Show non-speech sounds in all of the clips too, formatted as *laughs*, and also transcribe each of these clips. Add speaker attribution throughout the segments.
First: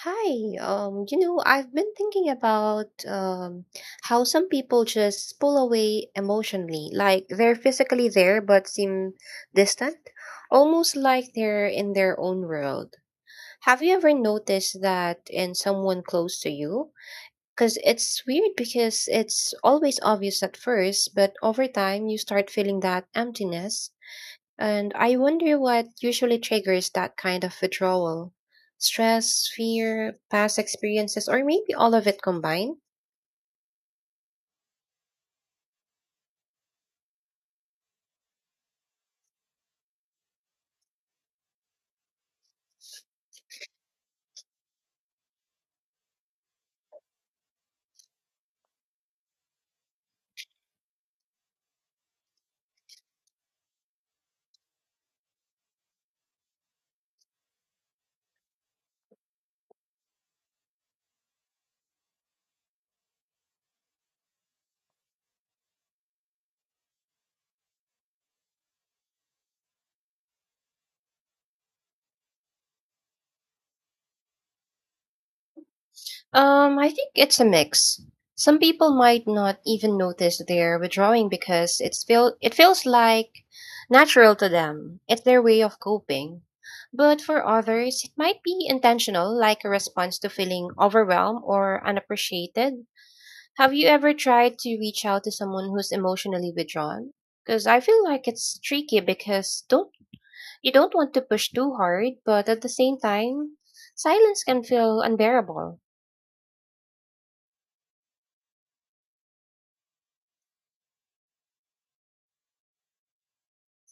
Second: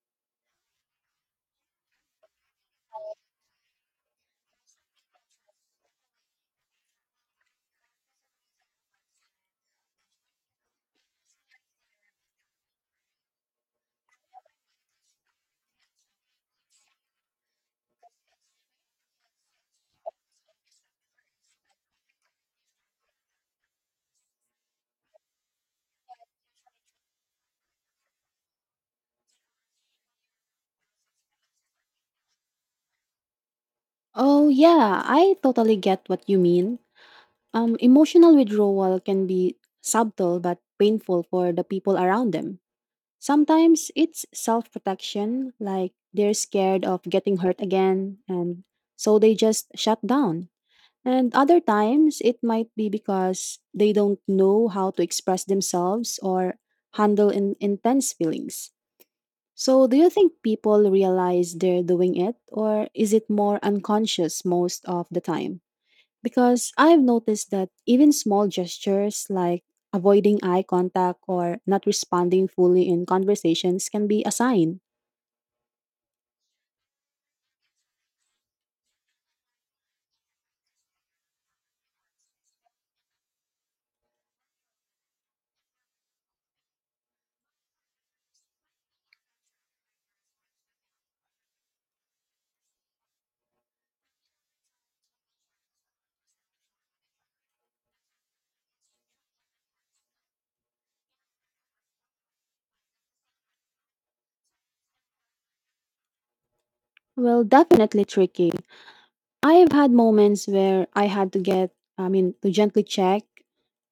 Speaker 1: Hi, I've been thinking about how some people just pull away emotionally, like they're physically there but seem distant, almost like they're in their own world. Have you ever noticed that in someone close to you? Because it's weird because it's always obvious at first, but over time you start feeling that emptiness and I wonder what usually triggers that kind of withdrawal stress, fear, past experiences, or maybe all of it combined?
Speaker 2: Oh, yeah, I totally get what you mean. Emotional withdrawal can be subtle but painful for the people around them. Sometimes it's self protection, like they're scared of getting hurt again, and so they just shut down. And other times it might be because they don't know how to express themselves or handle intense feelings. So, do you think people realize they're doing it, or is it more unconscious most of the time? Because I've noticed that even small gestures like avoiding eye contact or not responding fully in conversations can be a sign.
Speaker 1: I think it's a mix. Some people might not even notice they're withdrawing because it feels like natural to them. It's their way of coping. But for others, it might be intentional, like a response to feeling overwhelmed or unappreciated. Have you ever tried to reach out to someone who's emotionally withdrawn? Because I feel like it's tricky because don't you don't want to push too hard, but at the same time, silence can feel unbearable.
Speaker 2: Well, definitely tricky. I've had moments where I had to get, I mean, To gently check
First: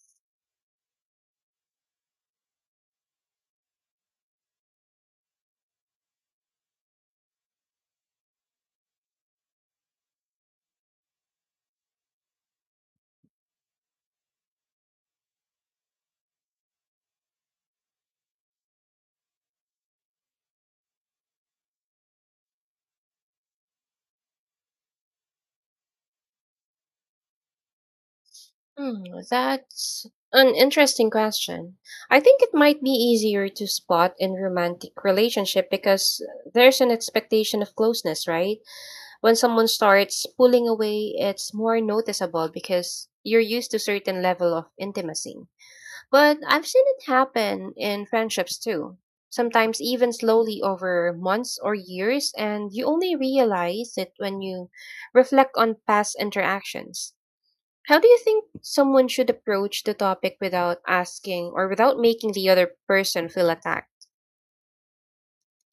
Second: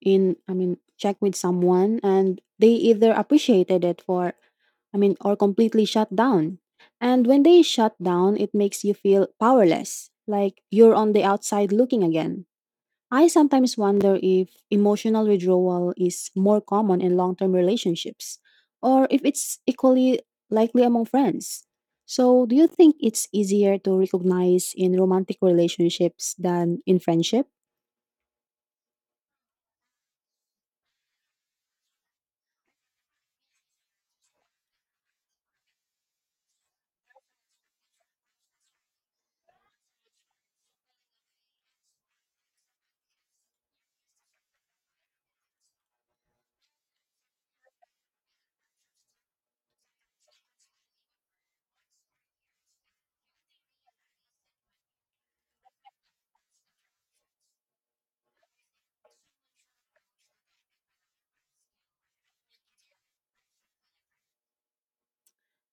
Speaker 2: in, I mean, check with someone and they either appreciated it for, I mean, or completely shut down. And when they shut down, it makes you feel powerless, like you're on the outside looking again. I sometimes wonder if emotional withdrawal is more common in long term relationships or if it's equally likely among friends. So, do you think it's easier to recognize in romantic relationships than in friendship?
Speaker 1: Hmm, that's an interesting question. I think it might be easier to spot in romantic relationship because there's an expectation of closeness, right? When someone starts pulling away, it's more noticeable because you're used to certain level of intimacy. But I've seen it happen in friendships too. Sometimes even slowly over months or years, and you only realize it when you reflect on past interactions. How do you think someone should approach the topic without asking or without making the other person feel attacked?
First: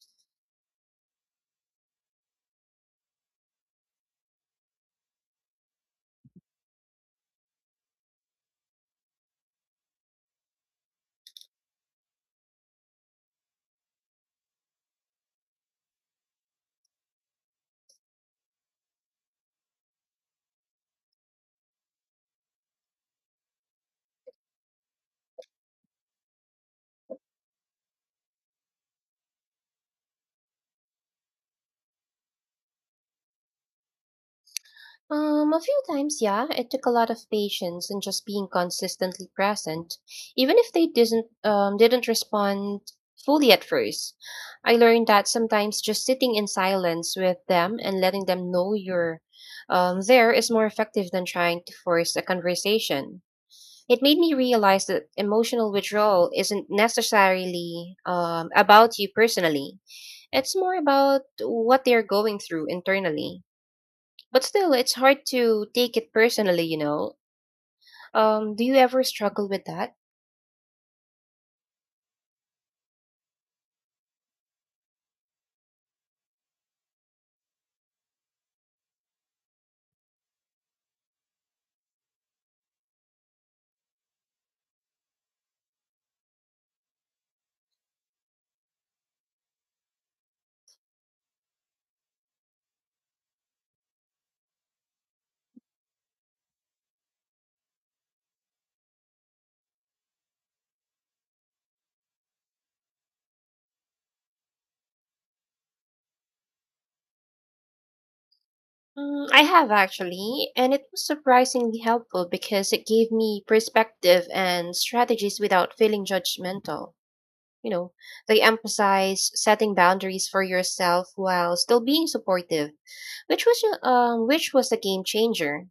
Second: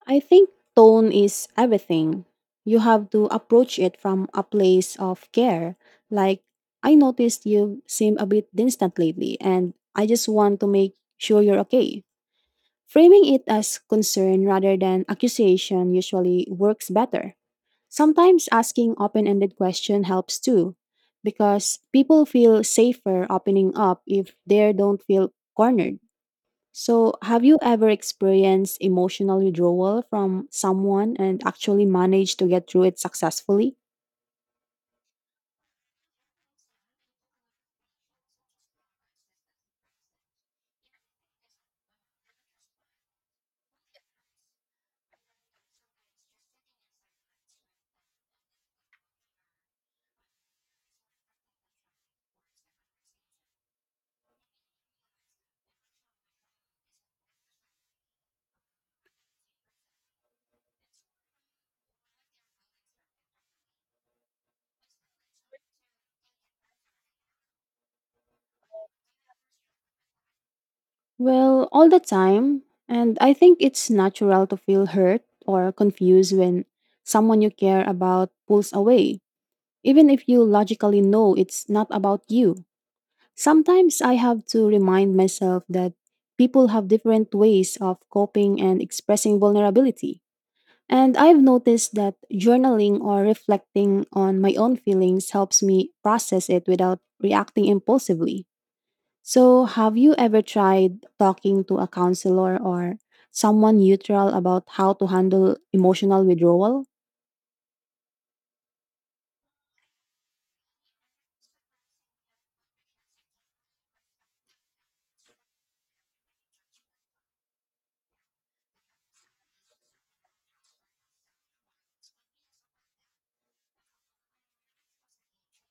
Speaker 2: I think tone is everything. You have to approach it from a place of care. Like, I noticed you seem a bit distant lately, and I just want to make sure you're okay. Framing it as concern rather than accusation usually works better. Sometimes asking open ended question helps too, because people feel safer opening up if they don't feel cornered. So, have you ever experienced emotional withdrawal from someone and actually managed to get through it successfully?
Speaker 1: A few times, yeah. It took a lot of patience and just being consistently present, even if they didn't respond fully at first. I learned that sometimes just sitting in silence with them and letting them know you're there is more effective than trying to force a conversation. It made me realize that emotional withdrawal isn't necessarily about you personally. It's more about what they're going through internally. But still, it's hard to take it personally, you know. Do you ever struggle with that?
Speaker 2: Well, all the time, and I think it's natural to feel hurt or confused when someone you care about pulls away even if you logically know it's not about you. Sometimes I have to remind myself that people have different ways of coping and expressing vulnerability. And I've noticed that journaling or reflecting on my own feelings helps me process it without reacting impulsively. So, have you ever tried talking to a counselor or someone neutral about how to handle emotional withdrawal?
Speaker 1: Mm, I have actually, and it was surprisingly helpful because it gave me perspective and strategies without feeling judgmental. You know, they emphasize setting boundaries for yourself while still being supportive which was which was a game changer.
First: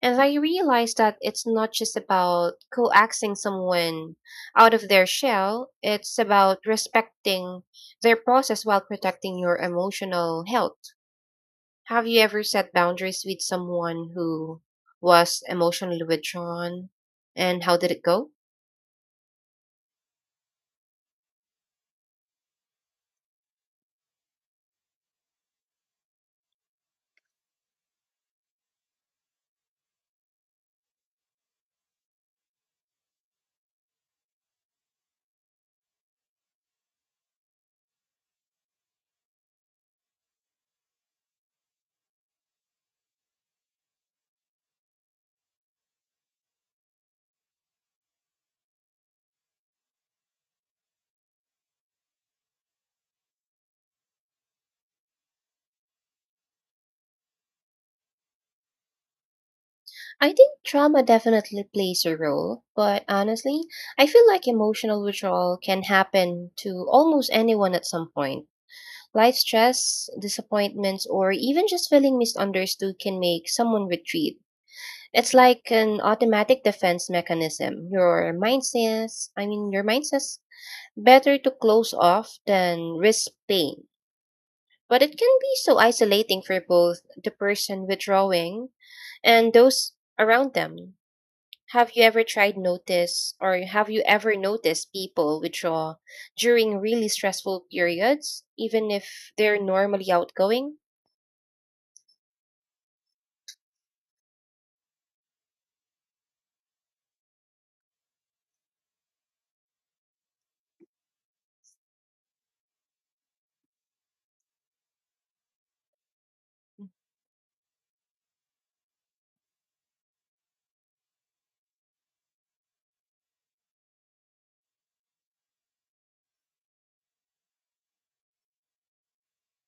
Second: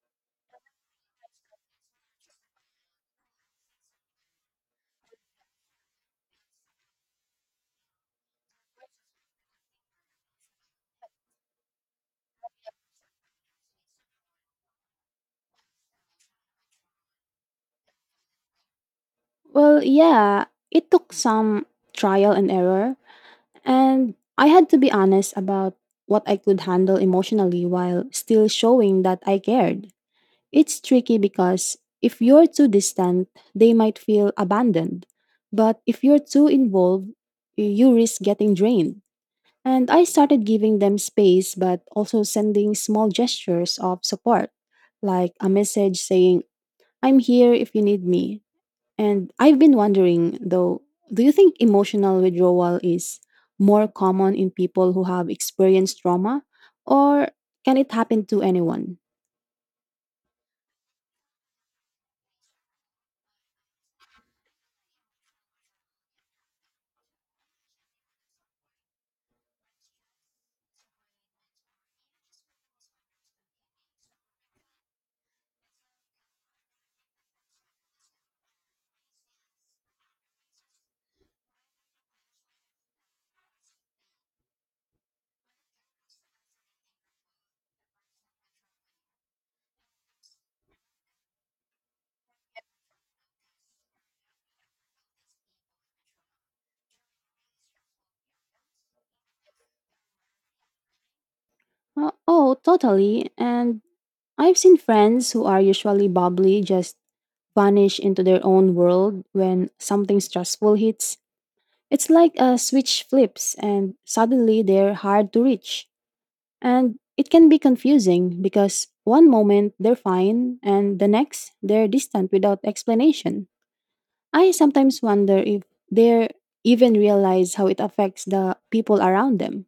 Speaker 1: And I realized that it's not just about coaxing someone out of their shell; it's about respecting their process while protecting your emotional health. Have you ever set boundaries with someone who was emotionally withdrawn, and how did it go?
Speaker 2: Well, yeah, it took some trial and error. And I had to be honest about what I could handle emotionally while still showing that I cared. It's tricky because if you're too distant, they might feel abandoned. But if you're too involved, you risk getting drained. And I started giving them space, but also sending small gestures of support, like a message saying, I'm here if you need me. And I've been wondering though, do you think emotional withdrawal is more common in people who have experienced trauma or can it happen to anyone?
Speaker 1: I think trauma definitely plays a role, but honestly, I feel like emotional withdrawal can happen to almost anyone at some point. Life stress, disappointments, or even just feeling misunderstood can make someone retreat. It's like an automatic defense mechanism. Your mind says, your mind says, better to close off than risk pain. But it can be so isolating for both the person withdrawing and those around them. Have you ever noticed people withdraw during really stressful periods, even if they're normally outgoing?
Speaker 2: Oh, totally. And I've seen friends who are usually bubbly just vanish into their own world when something stressful hits. It's like a switch flips and suddenly they're hard to reach. And it can be confusing because one moment they're fine and the next they're distant without explanation. I sometimes wonder if they even realize how it affects the people around them.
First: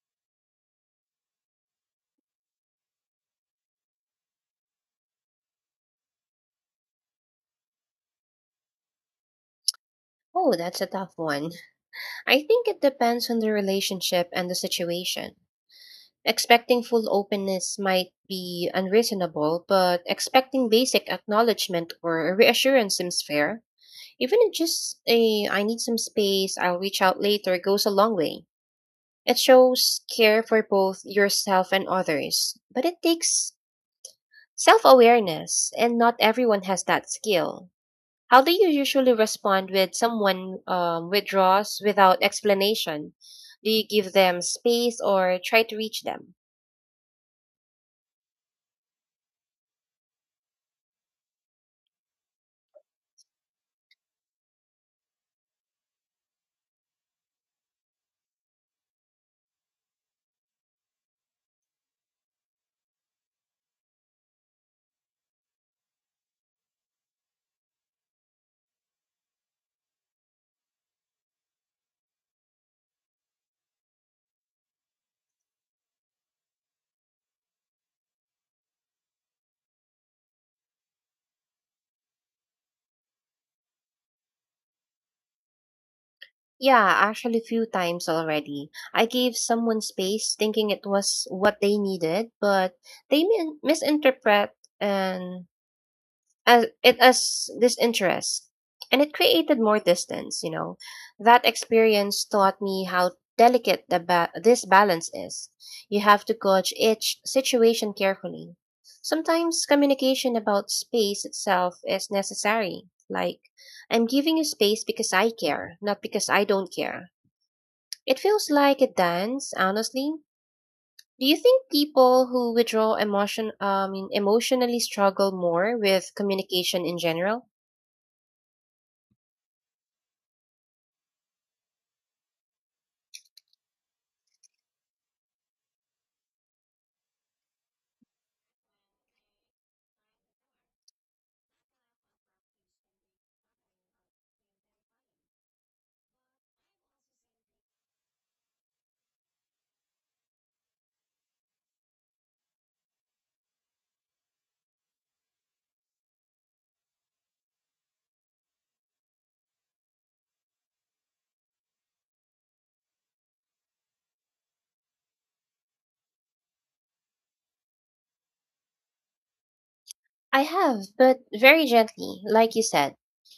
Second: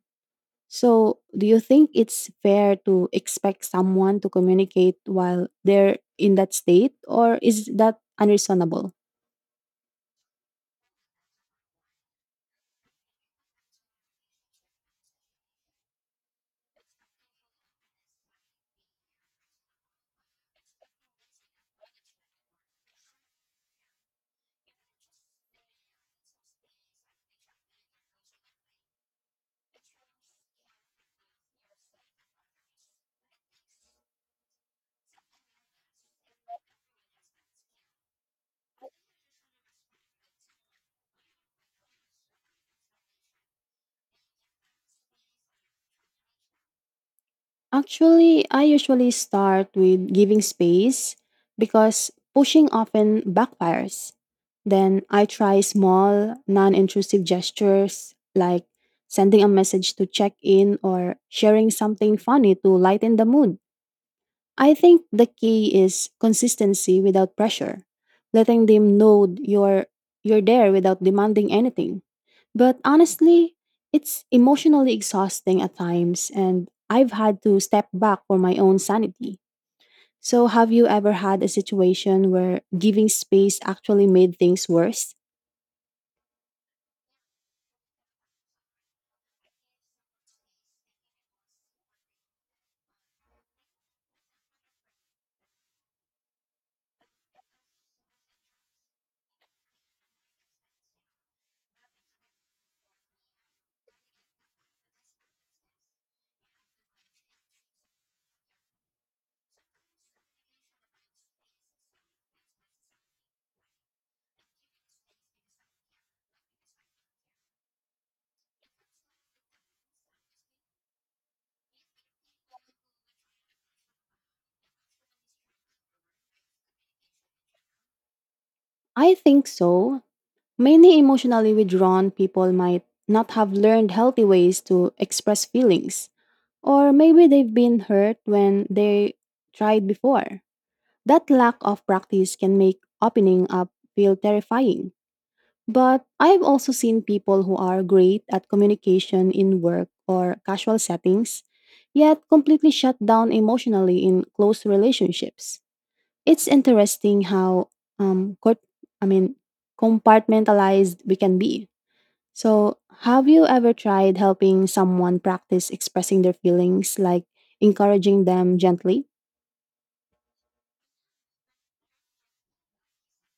Speaker 2: So, do you think it's fair to expect someone to communicate while they're in that state, or is that unreasonable?
Speaker 1: Oh, that's a tough one. I think it depends on the relationship and the situation. Expecting full openness might be unreasonable, but expecting basic acknowledgement or a reassurance seems fair. Even if just a I need some space, I'll reach out later goes a long way. It shows care for both yourself and others, but it takes self awareness, and not everyone has that skill. How do you usually respond when someone withdraws without explanation? Do you give them space or try to reach them?
Speaker 2: Actually, I usually start with giving space because pushing often backfires. Then I try small, non intrusive gestures like sending a message to check in or sharing something funny to lighten the mood. I think the key is consistency without pressure, letting them know you're there without demanding anything. But honestly, it's emotionally exhausting at times, and I've had to step back for my own sanity. So, have you ever had a situation where giving space actually made things worse?
Speaker 1: Yeah, actually, few times already. I gave someone space thinking it was what they needed, but they misinterpret and as it as disinterest and it created more distance, you know, that experience taught me how delicate this balance is. You have to gauge each situation carefully. Sometimes communication about space itself is necessary, like I'm giving you space because I care not because I don't care. It feels like a dance, honestly. Do you think people who withdraw emotion emotionally struggle more with communication in general?
Speaker 2: I think so. Many emotionally withdrawn people might not have learned healthy ways to express feelings, or maybe they've been hurt when they tried before. That lack of practice can make opening up feel terrifying. But I've also seen people who are great at communication in work or casual settings, yet completely shut down emotionally in close relationships. It's interesting how um cort- I mean compartmentalized we can be. So, have you ever tried helping someone practice expressing their feelings like encouraging them gently?
Speaker 1: I have, but very gently, like you said.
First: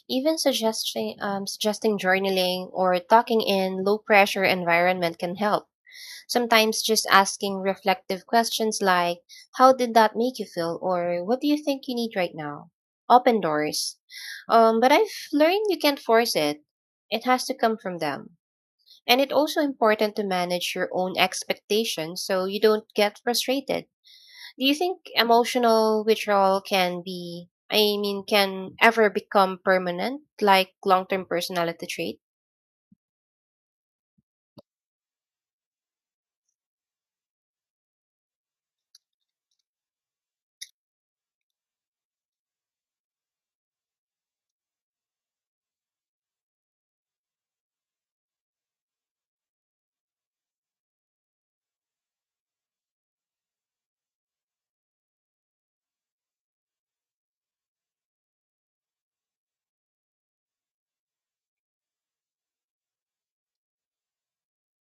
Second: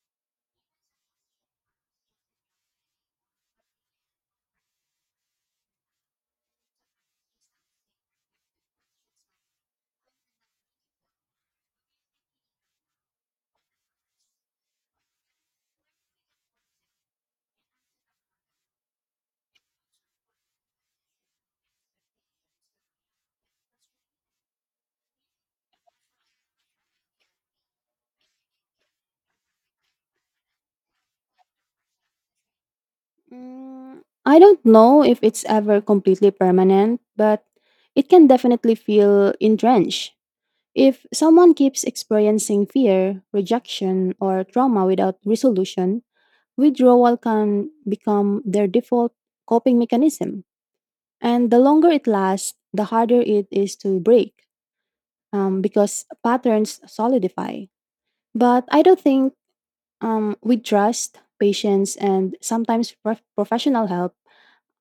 Speaker 1: Even suggesting journaling or talking in low pressure environment can help. Sometimes just asking reflective questions like how did that make you feel or what do you think you need right now? Open doors. But I've learned you can't force it. It has to come from them. And it's also important to manage your own expectations so you don't get frustrated. Do you think emotional withdrawal can be, I mean, can ever become permanent, like long term personality trait?
Speaker 2: Mm, I don't know if it's ever completely permanent, but it can definitely feel entrenched. If someone keeps experiencing fear, rejection, or trauma without resolution, withdrawal can become their default coping mechanism. And the longer it lasts, the harder it is to break because patterns solidify. But I don't think with trust, patience, and sometimes professional help,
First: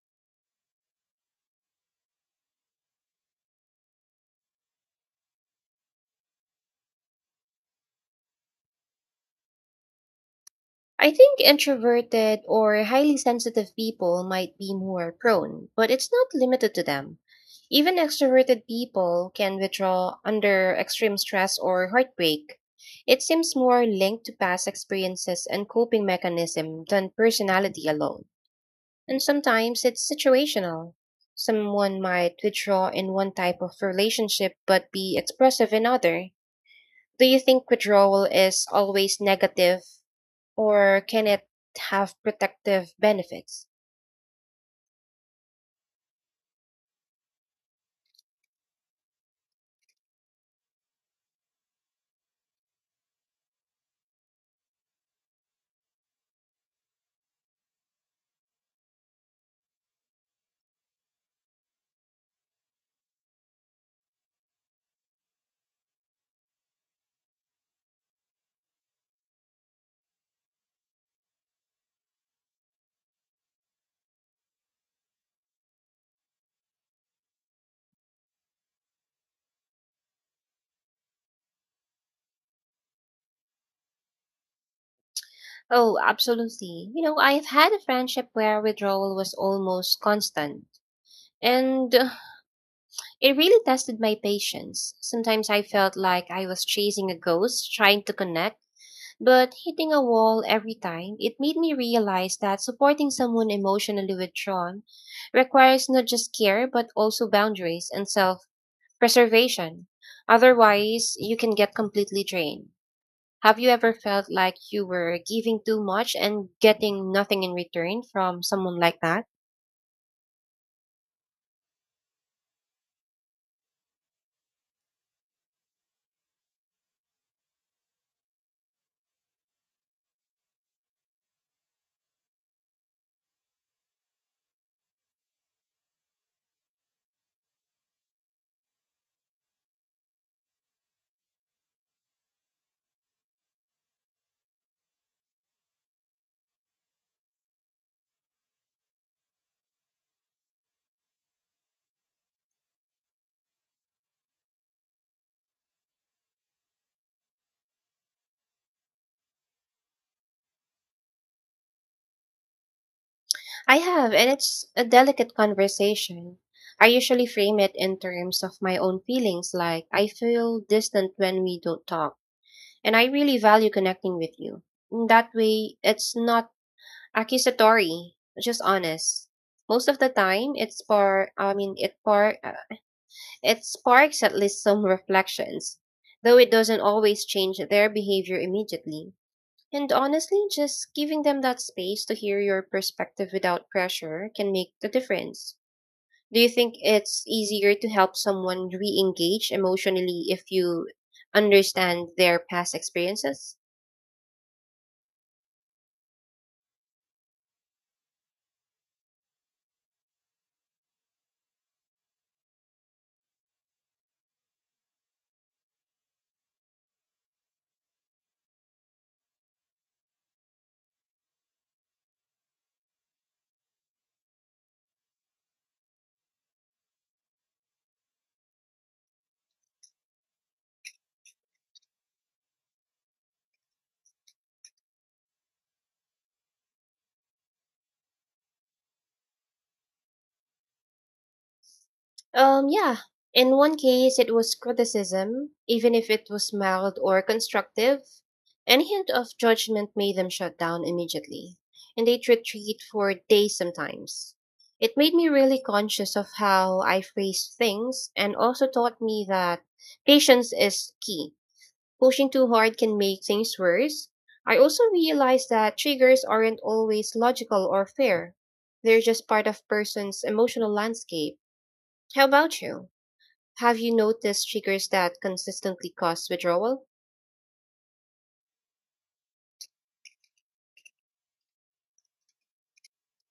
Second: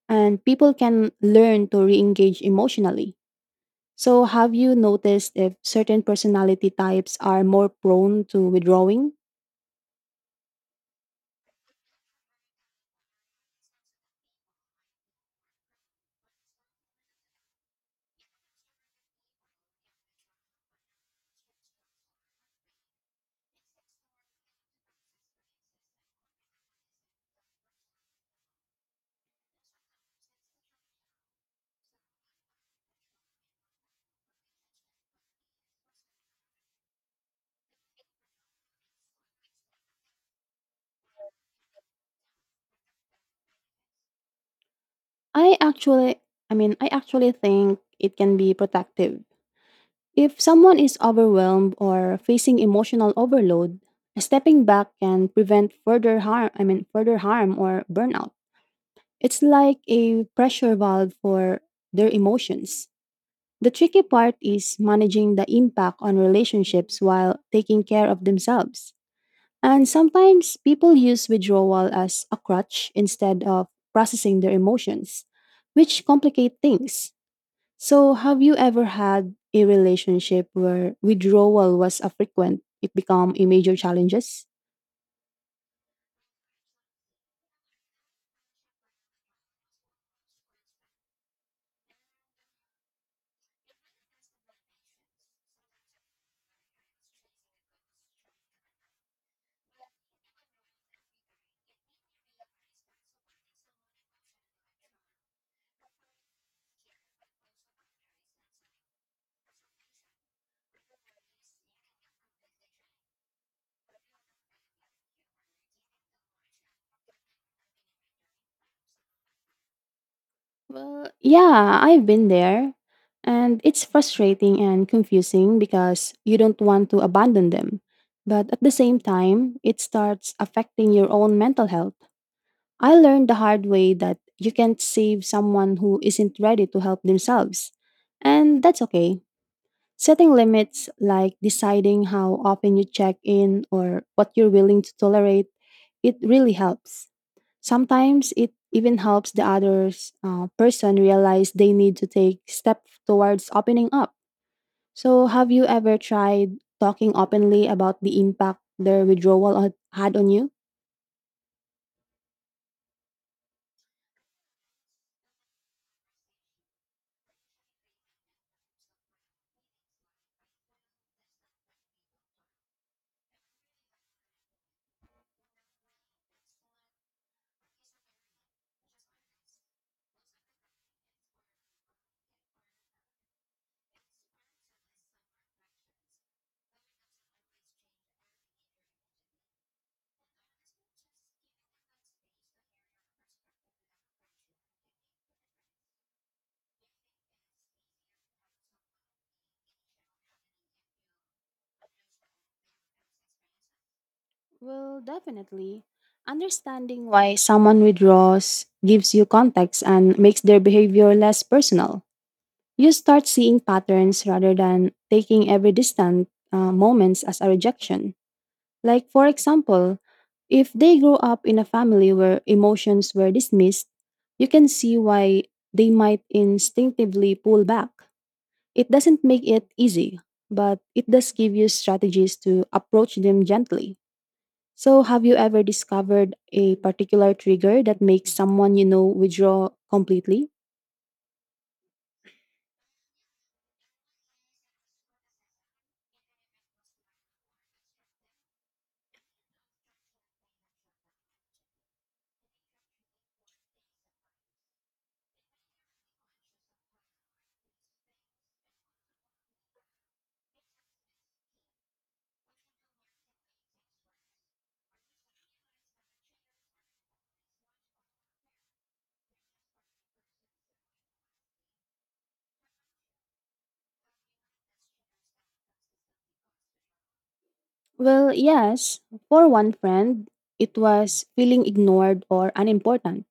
Speaker 2: and people can learn to re engage emotionally. So, have you noticed if certain personality types are more prone to withdrawing?
Speaker 1: I think introverted or highly sensitive people might be more prone, but it's not limited to them. Even extroverted people can withdraw under extreme stress or heartbreak. It seems more linked to past experiences and coping mechanism than personality alone. And sometimes it's situational. Someone might withdraw in one type of relationship but be expressive in other. Do you think withdrawal is always negative or can it have protective benefits?
Speaker 2: I actually, I actually think it can be protective. If someone is overwhelmed or facing emotional overload, stepping back can prevent further harm or burnout. It's like a pressure valve for their emotions. The tricky part is managing the impact on relationships while taking care of themselves. And sometimes people use withdrawal as a crutch instead of processing their emotions, which complicate things. So, have you ever had a relationship where withdrawal was a frequent, it became a major challenges?
Speaker 1: Oh, absolutely. You know, I've had a friendship where withdrawal was almost constant. And *sighs* it really tested my patience. Sometimes I felt like I was chasing a ghost, trying to connect. But hitting a wall every time, it made me realize that supporting someone emotionally withdrawn requires not just care but also boundaries and self preservation. Otherwise, you can get completely drained. Have you ever felt like you were giving too much and getting nothing in return from someone like that?
Speaker 2: Well, yeah, I've been there. And it's frustrating and confusing because you don't want to abandon them. But at the same time, it starts affecting your own mental health. I learned the hard way that you can't save someone who isn't ready to help themselves. And that's okay. Setting limits, like deciding how often you check in or what you're willing to tolerate, it really helps. Sometimes it even helps the other person realize they need to take steps towards opening up. So, have you ever tried talking openly about the impact their withdrawal had had on you?
Speaker 1: I have, and it's a delicate conversation. I usually frame it in terms of my own feelings, like I feel distant when we don't talk. And I really value connecting with you. In that way, it's not accusatory, just honest. Most of the time, it spark, I mean, it par, it sparks at least some *laughs* reflections, though it doesn't always change their behavior immediately. And honestly, just giving them that space to hear your perspective without pressure can make the difference. Do you think it's easier to help someone re-engage emotionally if you understand their past experiences?
Speaker 2: Well, definitely. Understanding why someone withdraws gives you context and makes their behavior less personal. You start seeing patterns rather than taking every distant moments as a rejection. Like, for example, if they grow up in a family where emotions were dismissed, you can see why they might instinctively pull back. It doesn't make it easy, but it does give you strategies to approach them gently. So, have you ever discovered a particular trigger that makes someone you know withdraw completely?
Speaker 1: Yeah. In one case, it was criticism, even if it was mild or constructive. Any hint of judgment made them shut down immediately, and they'd retreat for days sometimes. It made me really conscious of how I phrase things and also taught me that patience is key. Pushing too hard can make things worse. I also realized that triggers aren't always logical or fair. They're just part of person's emotional landscape. How about you? Have you noticed triggers that consistently cause withdrawal?
Speaker 2: Well, yes. For one friend, it was feeling ignored or unimportant,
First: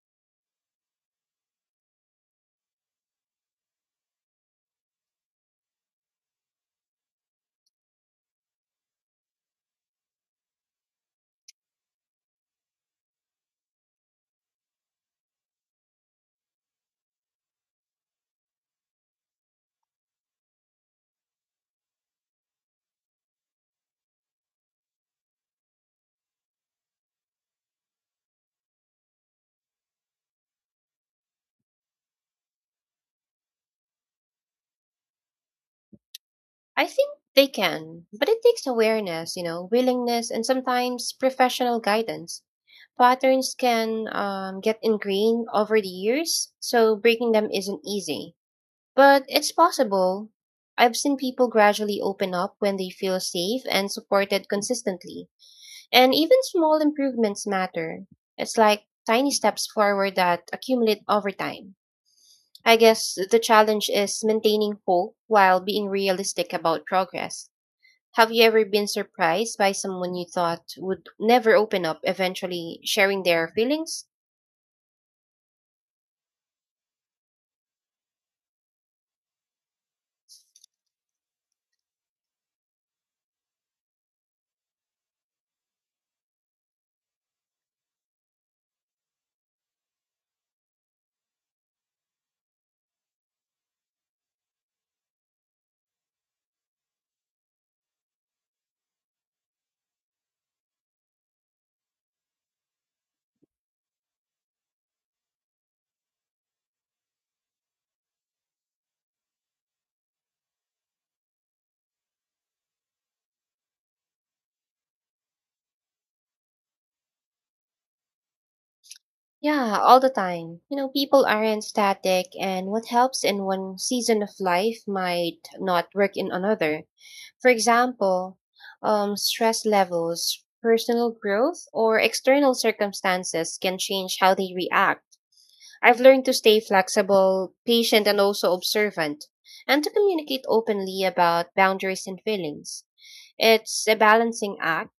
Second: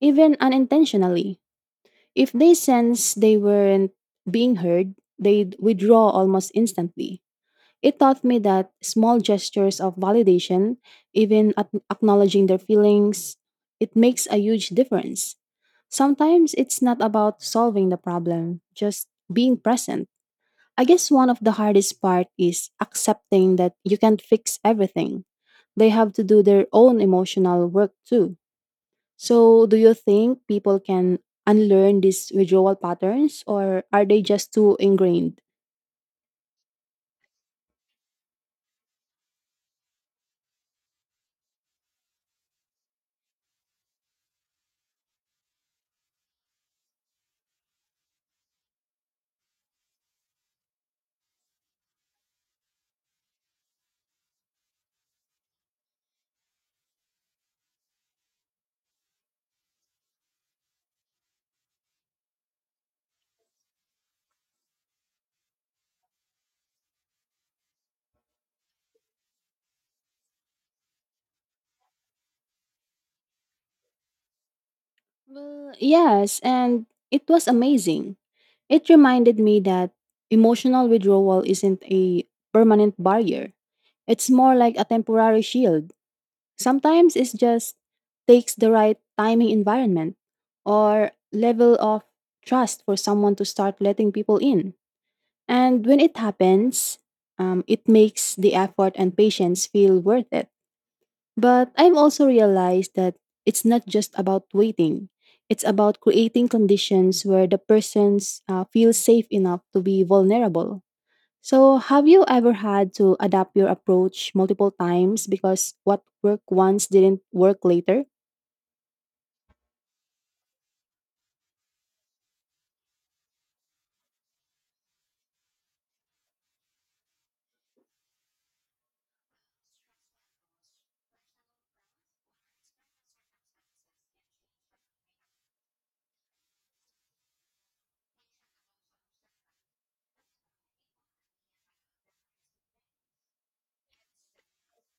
Speaker 2: even unintentionally. If they sense they weren't being heard, they'd withdraw almost instantly. It taught me that small gestures of validation, even acknowledging their feelings, it makes a huge difference. Sometimes it's not about solving the problem, just being present. I guess one of the hardest part is accepting that you can't fix everything. They have to do their own emotional work too. So, do you think people can unlearn these withdrawal patterns or are they just too ingrained?
Speaker 1: I think they can, but it takes awareness, you know, willingness, and sometimes professional guidance. Patterns can get ingrained over the years, so breaking them isn't easy. But it's possible. I've seen people gradually open up when they feel safe and supported consistently. And even small improvements matter. It's like tiny steps forward that accumulate over time. I guess the challenge is maintaining hope while being realistic about progress. Have you ever been surprised by someone you thought would never open up eventually sharing their feelings?
Speaker 2: Well, yes, and it was amazing. It reminded me that emotional withdrawal isn't a permanent barrier. It's more like a temporary shield. Sometimes it just takes the right timing environment or level of trust for someone to start letting people in. And when it happens, it makes the effort and patience feel worth it. But I've also realized that it's not just about waiting. It's about creating conditions where the persons feel safe enough to be vulnerable. So, have you ever had to adapt your approach multiple times because what worked once didn't work later?
Speaker 1: Yeah, all the time. You know, people aren't static, and what helps in one season of life might not work in another. For example, stress levels, personal growth, or external circumstances can change how they react. I've learned to stay flexible, patient, and also observant, and to communicate openly about boundaries and feelings. It's a balancing act,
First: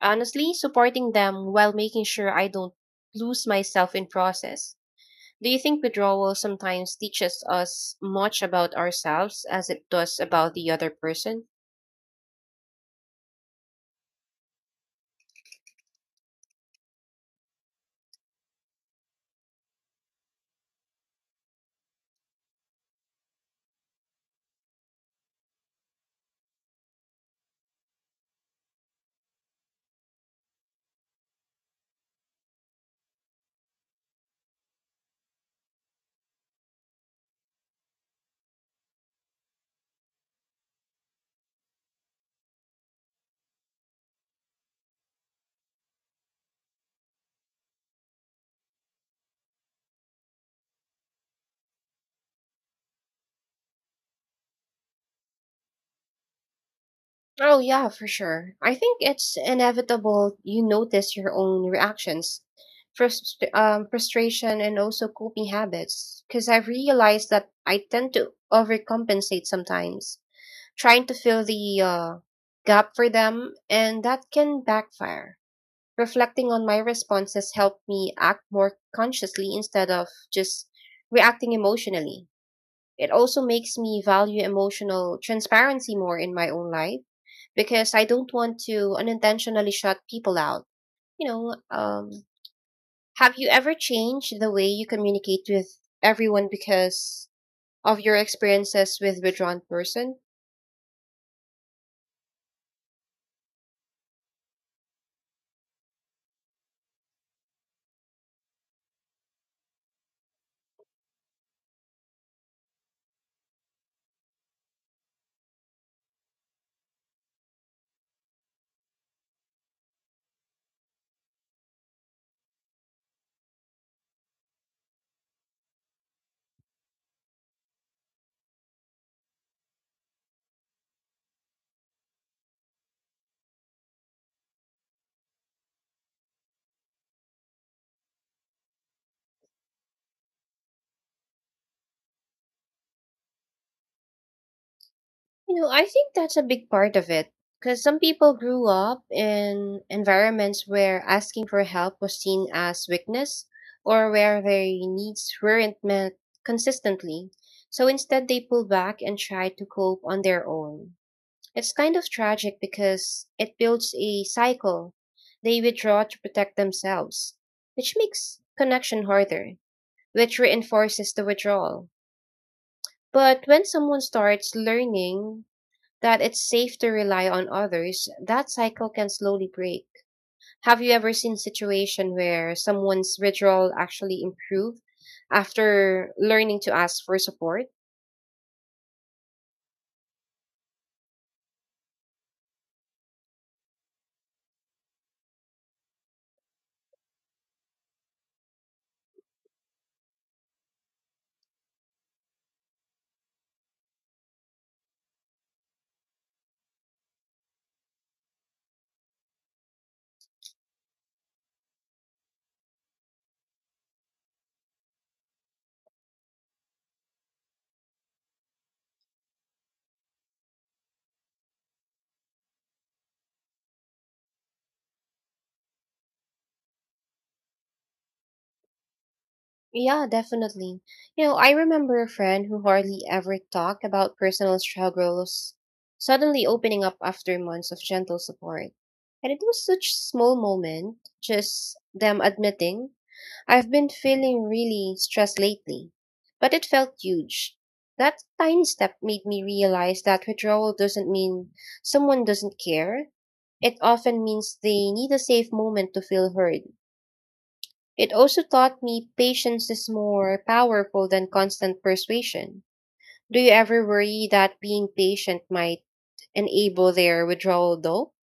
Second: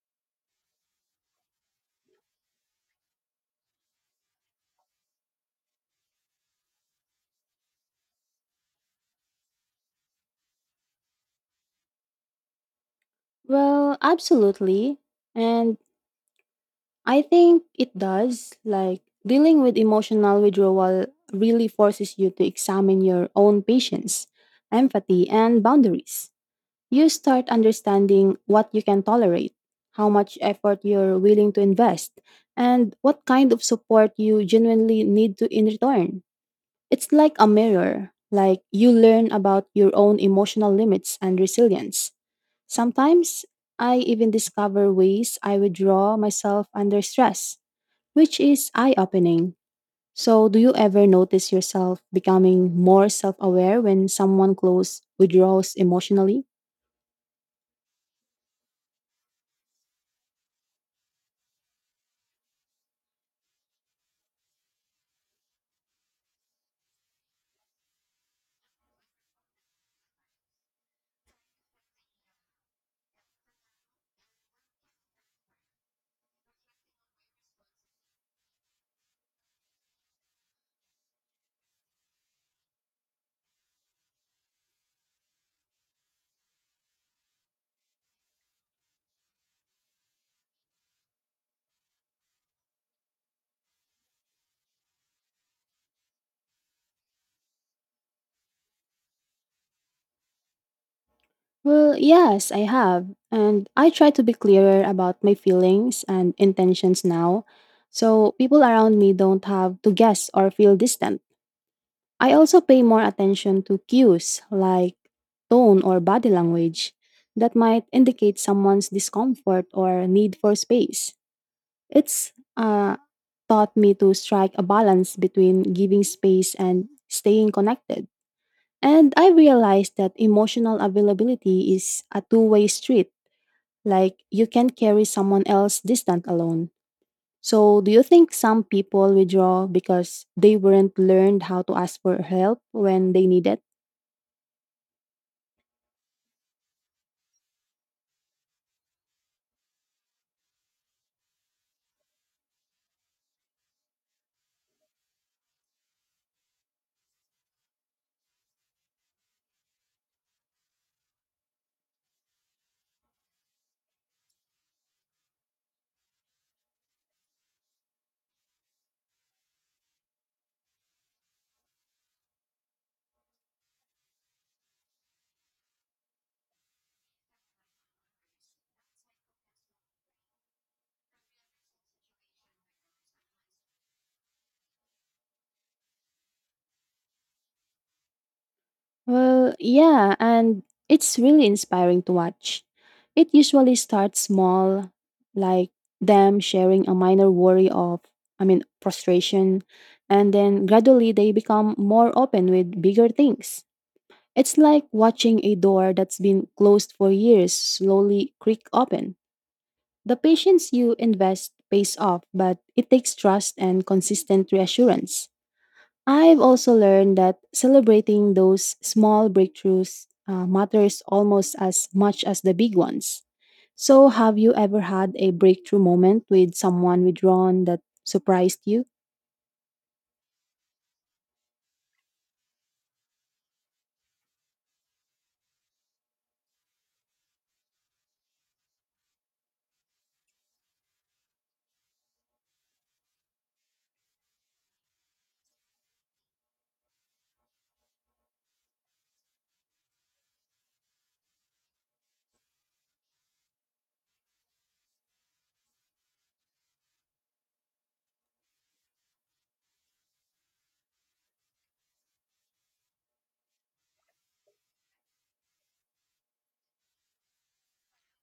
Speaker 1: honestly, supporting them while making sure I don't lose myself in process. Do you think withdrawal sometimes teaches us much about ourselves as it does about the other person?
Speaker 2: Well, absolutely. And I think it does. Like, dealing with emotional withdrawal really forces you to examine your own patience, empathy, and boundaries. You start understanding what you can tolerate, how much effort you're willing to invest, and what kind of support you genuinely need to in return. It's like a mirror, like you learn about your own emotional limits and resilience. Sometimes I even discover ways I withdraw myself under stress, which is eye opening. So, do you ever notice yourself becoming more self aware when someone close withdraws emotionally?
Speaker 1: Oh, yeah, for sure. I think it's inevitable you notice your own reactions, frustration, and also coping habits. Because I've realized that I tend to overcompensate sometimes, trying to fill the gap for them, and that can backfire. Reflecting on my responses helped me act more consciously instead of just reacting emotionally. It also makes me value emotional transparency more in my own life because I don't want to unintentionally shut people out. You know, um, have you ever changed the way you communicate with everyone because of your experiences with withdrawn person?
Speaker 2: Well, yes, I have. And I try to be clearer about my feelings and intentions now, so people around me don't have to guess or feel distant. I also pay more attention to cues like tone or body language that might indicate someone's discomfort or need for space. It's taught me to strike a balance between giving space and staying connected. And I realized that emotional availability is a two-way street like you can't carry someone else distant alone. So do you think some people withdraw because they weren't learned how to ask for help when they need it?
Speaker 1: You know, I think that's a big part of it because some people grew up in environments where asking for help was seen as weakness or where their needs weren't met consistently. So instead, they pull back and try to cope on their own. It's kind of tragic because it builds a cycle. They withdraw to protect themselves, which makes connection harder, which reinforces the withdrawal. But when someone starts learning that it's safe to rely on others, that cycle can slowly break. Have you ever seen situation where someone's withdrawal actually improved after learning to ask for support?
Speaker 2: Well, yeah, and it's really inspiring to watch. It usually starts small, like them sharing a minor worry of, I mean, frustration, and then gradually they become more open with bigger things. It's like watching a door that's been closed for years slowly creak open. The patience you invest pays off, but it takes trust and consistent reassurance. I've also learned that celebrating those small breakthroughs matters almost as much as the big ones. So, have you ever had a breakthrough moment with someone withdrawn that surprised you?
Speaker 1: Yeah, definitely. You know, I remember a friend who hardly ever talked about personal struggles suddenly opening up after months of gentle support. And it was such small moment, just them admitting, I've been feeling really stressed lately. But it felt huge. That tiny step made me realize that withdrawal doesn't mean someone doesn't care. It often means they need a safe moment to feel heard. It also taught me patience is more powerful than constant persuasion. Do you ever worry that being patient might enable their withdrawal though?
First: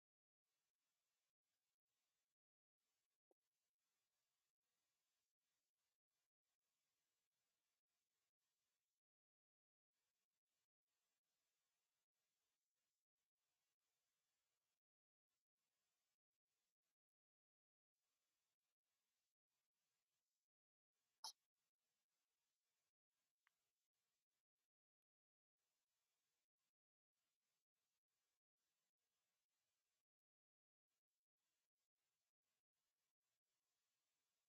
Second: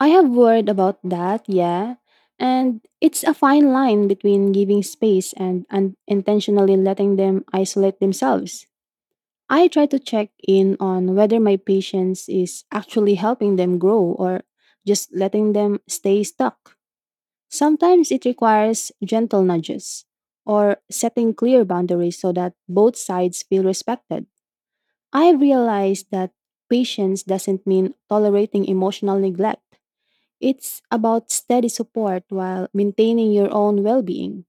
Speaker 2: I have worried about that, yeah. And it's a fine line between giving space and intentionally letting them isolate themselves. I try to check in on whether my patience is actually helping them grow or just letting them stay stuck. Sometimes it requires gentle nudges or setting clear boundaries so that both sides feel respected. I realized that patience doesn't mean tolerating emotional neglect. It's about steady support while maintaining your own well-being.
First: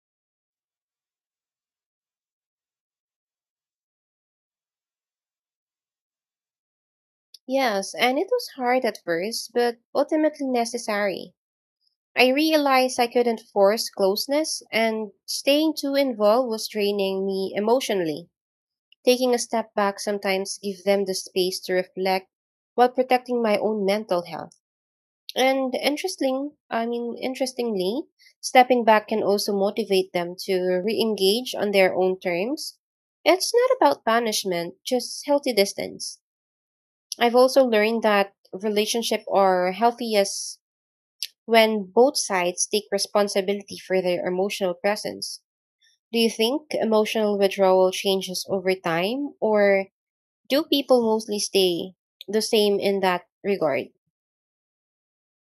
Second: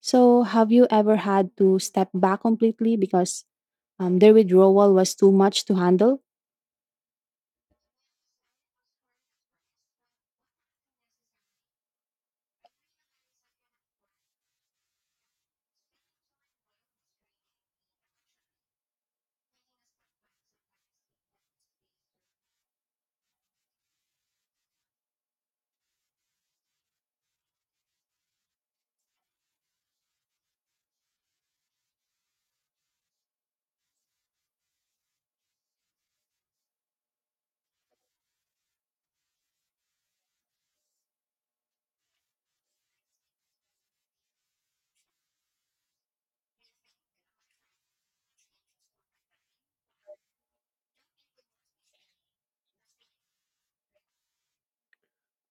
Speaker 2: So, have you ever had to step back completely because their withdrawal was too much to handle?
Speaker 1: Yes, and it was hard at first, but ultimately necessary. I realized I couldn't force closeness, and staying too involved was draining me emotionally. Taking a step back sometimes gives them the space to reflect while protecting my own mental health. And interesting, I mean, Interestingly, stepping back can also motivate them to re-engage on their own terms. It's not about punishment, just healthy distance. I've also learned that relationships are healthiest when both sides take responsibility for their emotional presence. Do you think emotional withdrawal changes over time, or do people mostly stay the same in that regard?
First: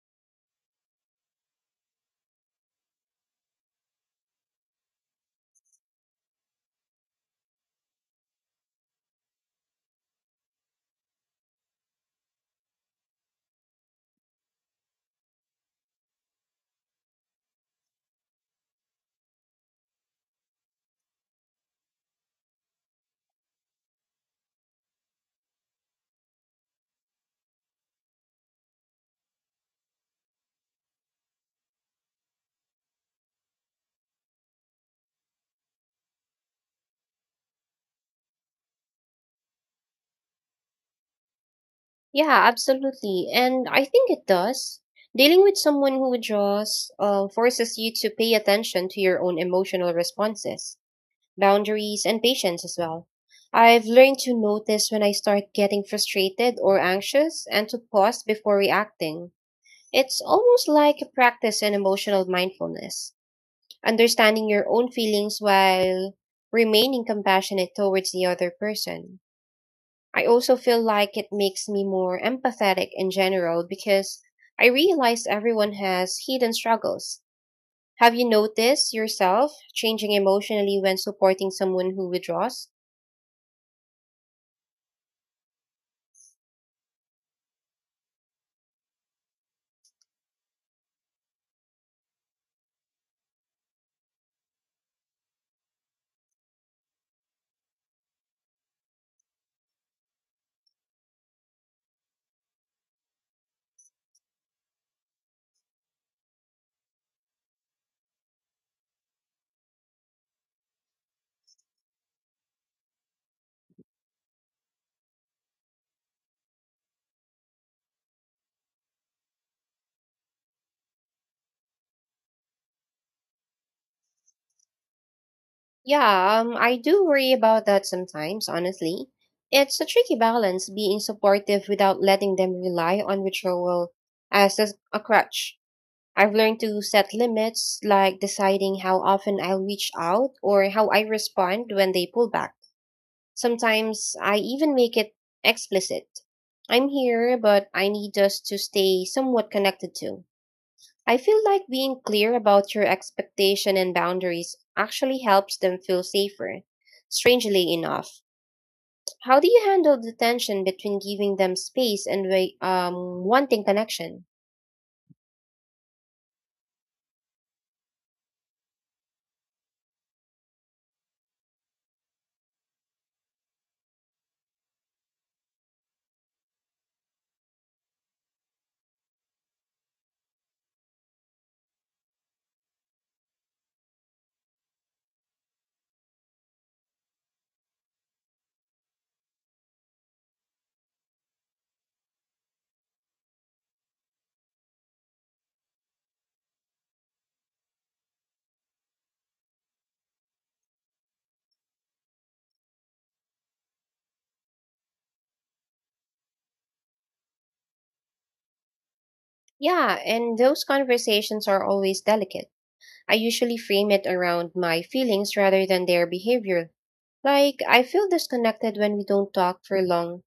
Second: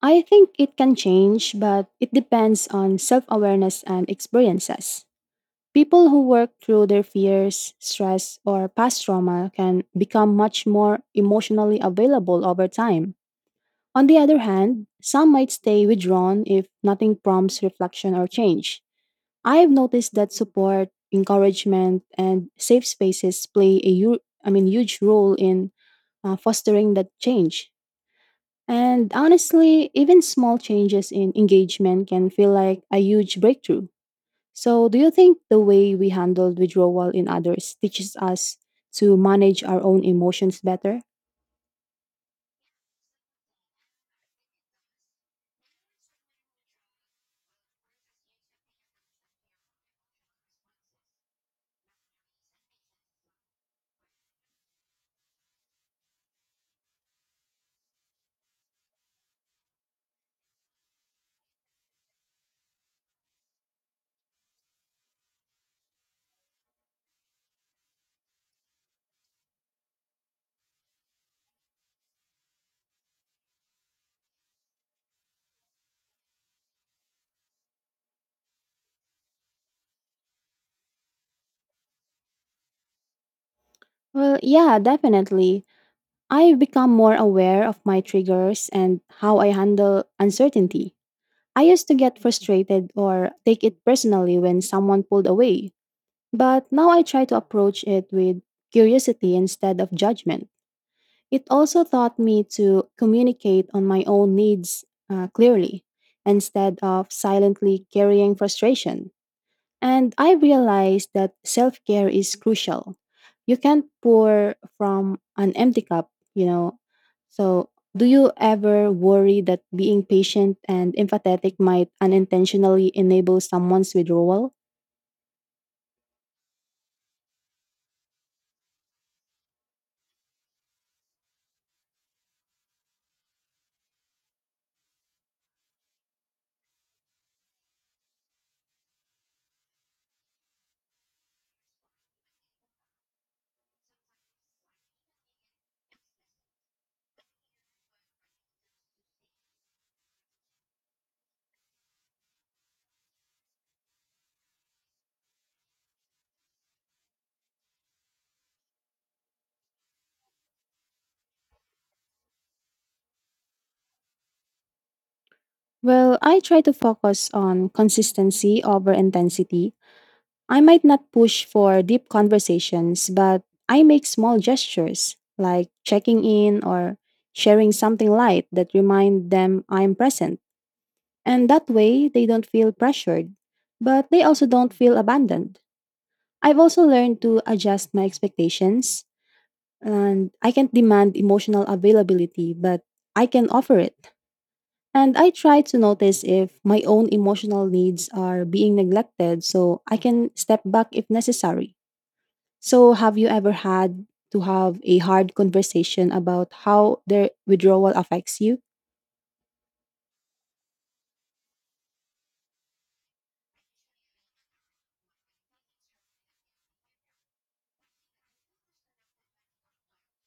Speaker 2: I think it can change, but it depends on self awareness and experiences. People who work through their fears, stress, or past trauma can become much more emotionally available over time. On the other hand, some might stay withdrawn if nothing prompts reflection or change. I've noticed that support, encouragement, and safe spaces play a hu- I mean, huge role in fostering that change. And honestly, even small changes in engagement can feel like a huge breakthrough. So, do you think the way we handled withdrawal in others teaches us to manage our own emotions better?
Speaker 1: Yeah, absolutely. And I think it does. Dealing with someone who withdraws forces you to pay attention to your own emotional responses, boundaries, and patience as well. I've learned to notice when I start getting frustrated or anxious and to pause before reacting. It's almost like a practice in emotional mindfulness, understanding your own feelings while remaining compassionate towards the other person. I also feel like it makes me more empathetic in general because I realize everyone has hidden struggles. Have you noticed yourself changing emotionally when supporting someone who withdraws?
Speaker 2: Well, yeah, definitely. I've become more aware of my triggers and how I handle uncertainty. I used to get frustrated or take it personally when someone pulled away, but now I try to approach it with curiosity instead of judgment. It also taught me to communicate on my own needs clearly instead of silently carrying frustration. And I realized that self care is crucial. You can't pour from an empty cup, you know. So, do you ever worry that being patient and empathetic might unintentionally enable someone's withdrawal?
Speaker 1: Yeah, I do worry about that sometimes, honestly. It's a tricky balance being supportive without letting them rely on withdrawal as a crutch. I've learned to set limits, like deciding how often I'll reach out or how I respond when they pull back. Sometimes I even make it explicit. I'm here, but I need us to stay somewhat connected too. I feel like being clear about your expectation and boundaries actually helps them feel safer. Strangely enough, how do you handle the tension between giving them space and wanting connection?
Speaker 2: Well, I try to focus on consistency over intensity. I might not push for deep conversations, but I make small gestures like checking in or sharing something light that remind them I'm present. And that way, they don't feel pressured, but they also don't feel abandoned. I've also learned to adjust my expectations, and I can't demand emotional availability, but I can offer it. And I try to notice if my own emotional needs are being neglected so I can step back if necessary. So, have you ever had to have a hard conversation about how their withdrawal affects you?
Speaker 1: Yeah, and those conversations are always delicate. I usually frame it around my feelings rather than their behavior. Like, I feel disconnected when we don't talk for long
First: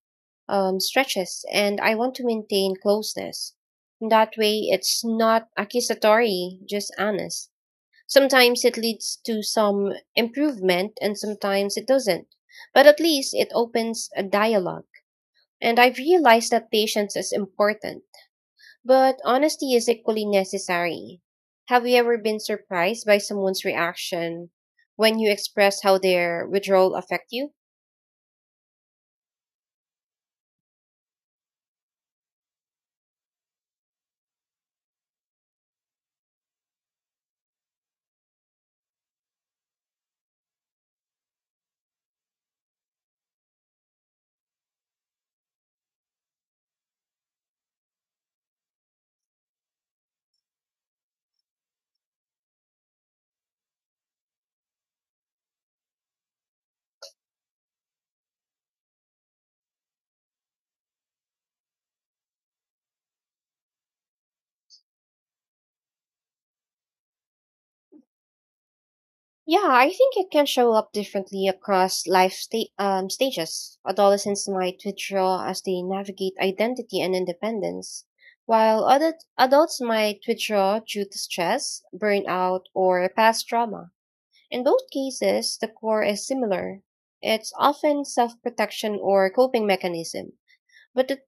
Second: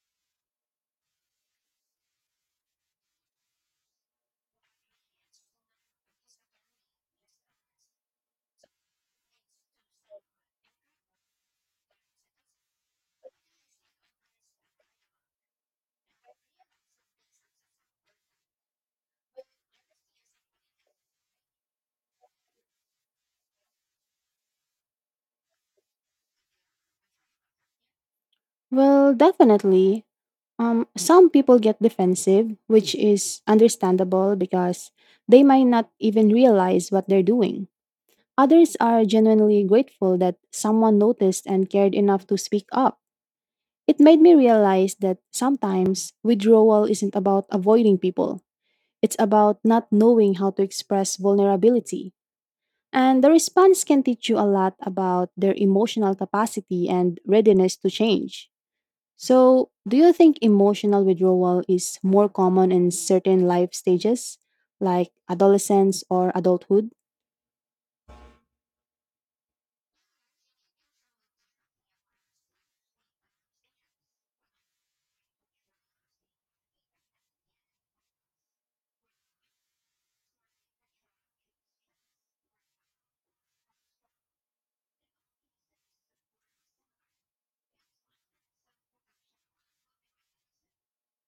Speaker 1: stretches, and I want to maintain closeness. That way, it's not accusatory, just honest. Sometimes it leads to some improvement, and sometimes it doesn't. But at least it opens a dialogue. And I've realized that patience is important but honesty is equally necessary. Have you ever been surprised by someone's reaction when you express how their withdrawal affect you?
Speaker 2: Well, definitely. Some people get defensive, which is understandable because they might not even realize what they're doing. Others are genuinely grateful that someone noticed and cared enough to speak up. It made me realize that sometimes withdrawal isn't about avoiding people, it's about not knowing how to express vulnerability. And the response can teach you a lot about their emotional capacity and readiness to change. So, do you think emotional withdrawal is more common in certain life stages, like adolescence or adulthood?
Speaker 1: Yeah, I think it can show up differently across life stages. Adolescents might withdraw as they navigate identity and independence, while other adults might withdraw due to stress, burnout, or past trauma. In both cases, the core is similar. It's often self-protection or coping mechanism. But the,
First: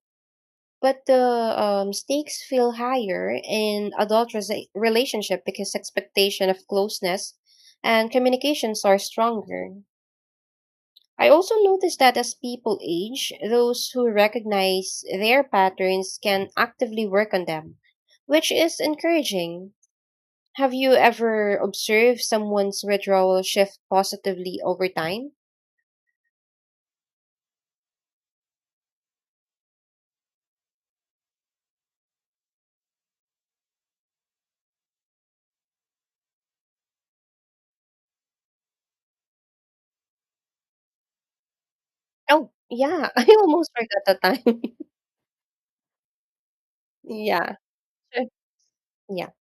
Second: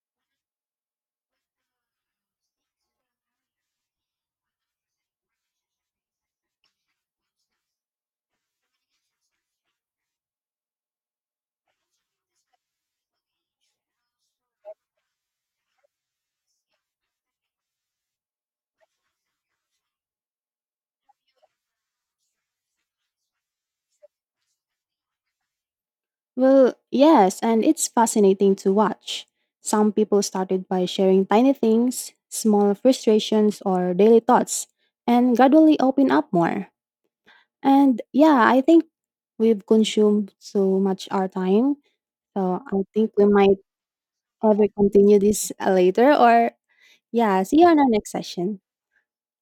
Speaker 1: but the stakes feel higher in adult relationship because expectation of closeness and communications are stronger. I also noticed that as people age, those who recognize their patterns can actively work on them, which is encouraging. Have you ever observed someone's withdrawal shift positively over time?
Speaker 2: Well, yes, and it's fascinating to watch. Some people started by sharing tiny things, small frustrations, or daily thoughts, and gradually open up more. And yeah, I think we've consumed so much our time.
Speaker 1: Oh,
Speaker 2: So I
Speaker 1: yeah.
Speaker 2: think
Speaker 1: *laughs* I
Speaker 2: we might
Speaker 1: almost forgot the time.
Speaker 2: ever continue this later or
Speaker 1: *laughs*
Speaker 2: yeah,
Speaker 1: Yeah.
Speaker 2: see you on our next
Speaker 1: Sure.
Speaker 2: session.
Speaker 1: Yeah.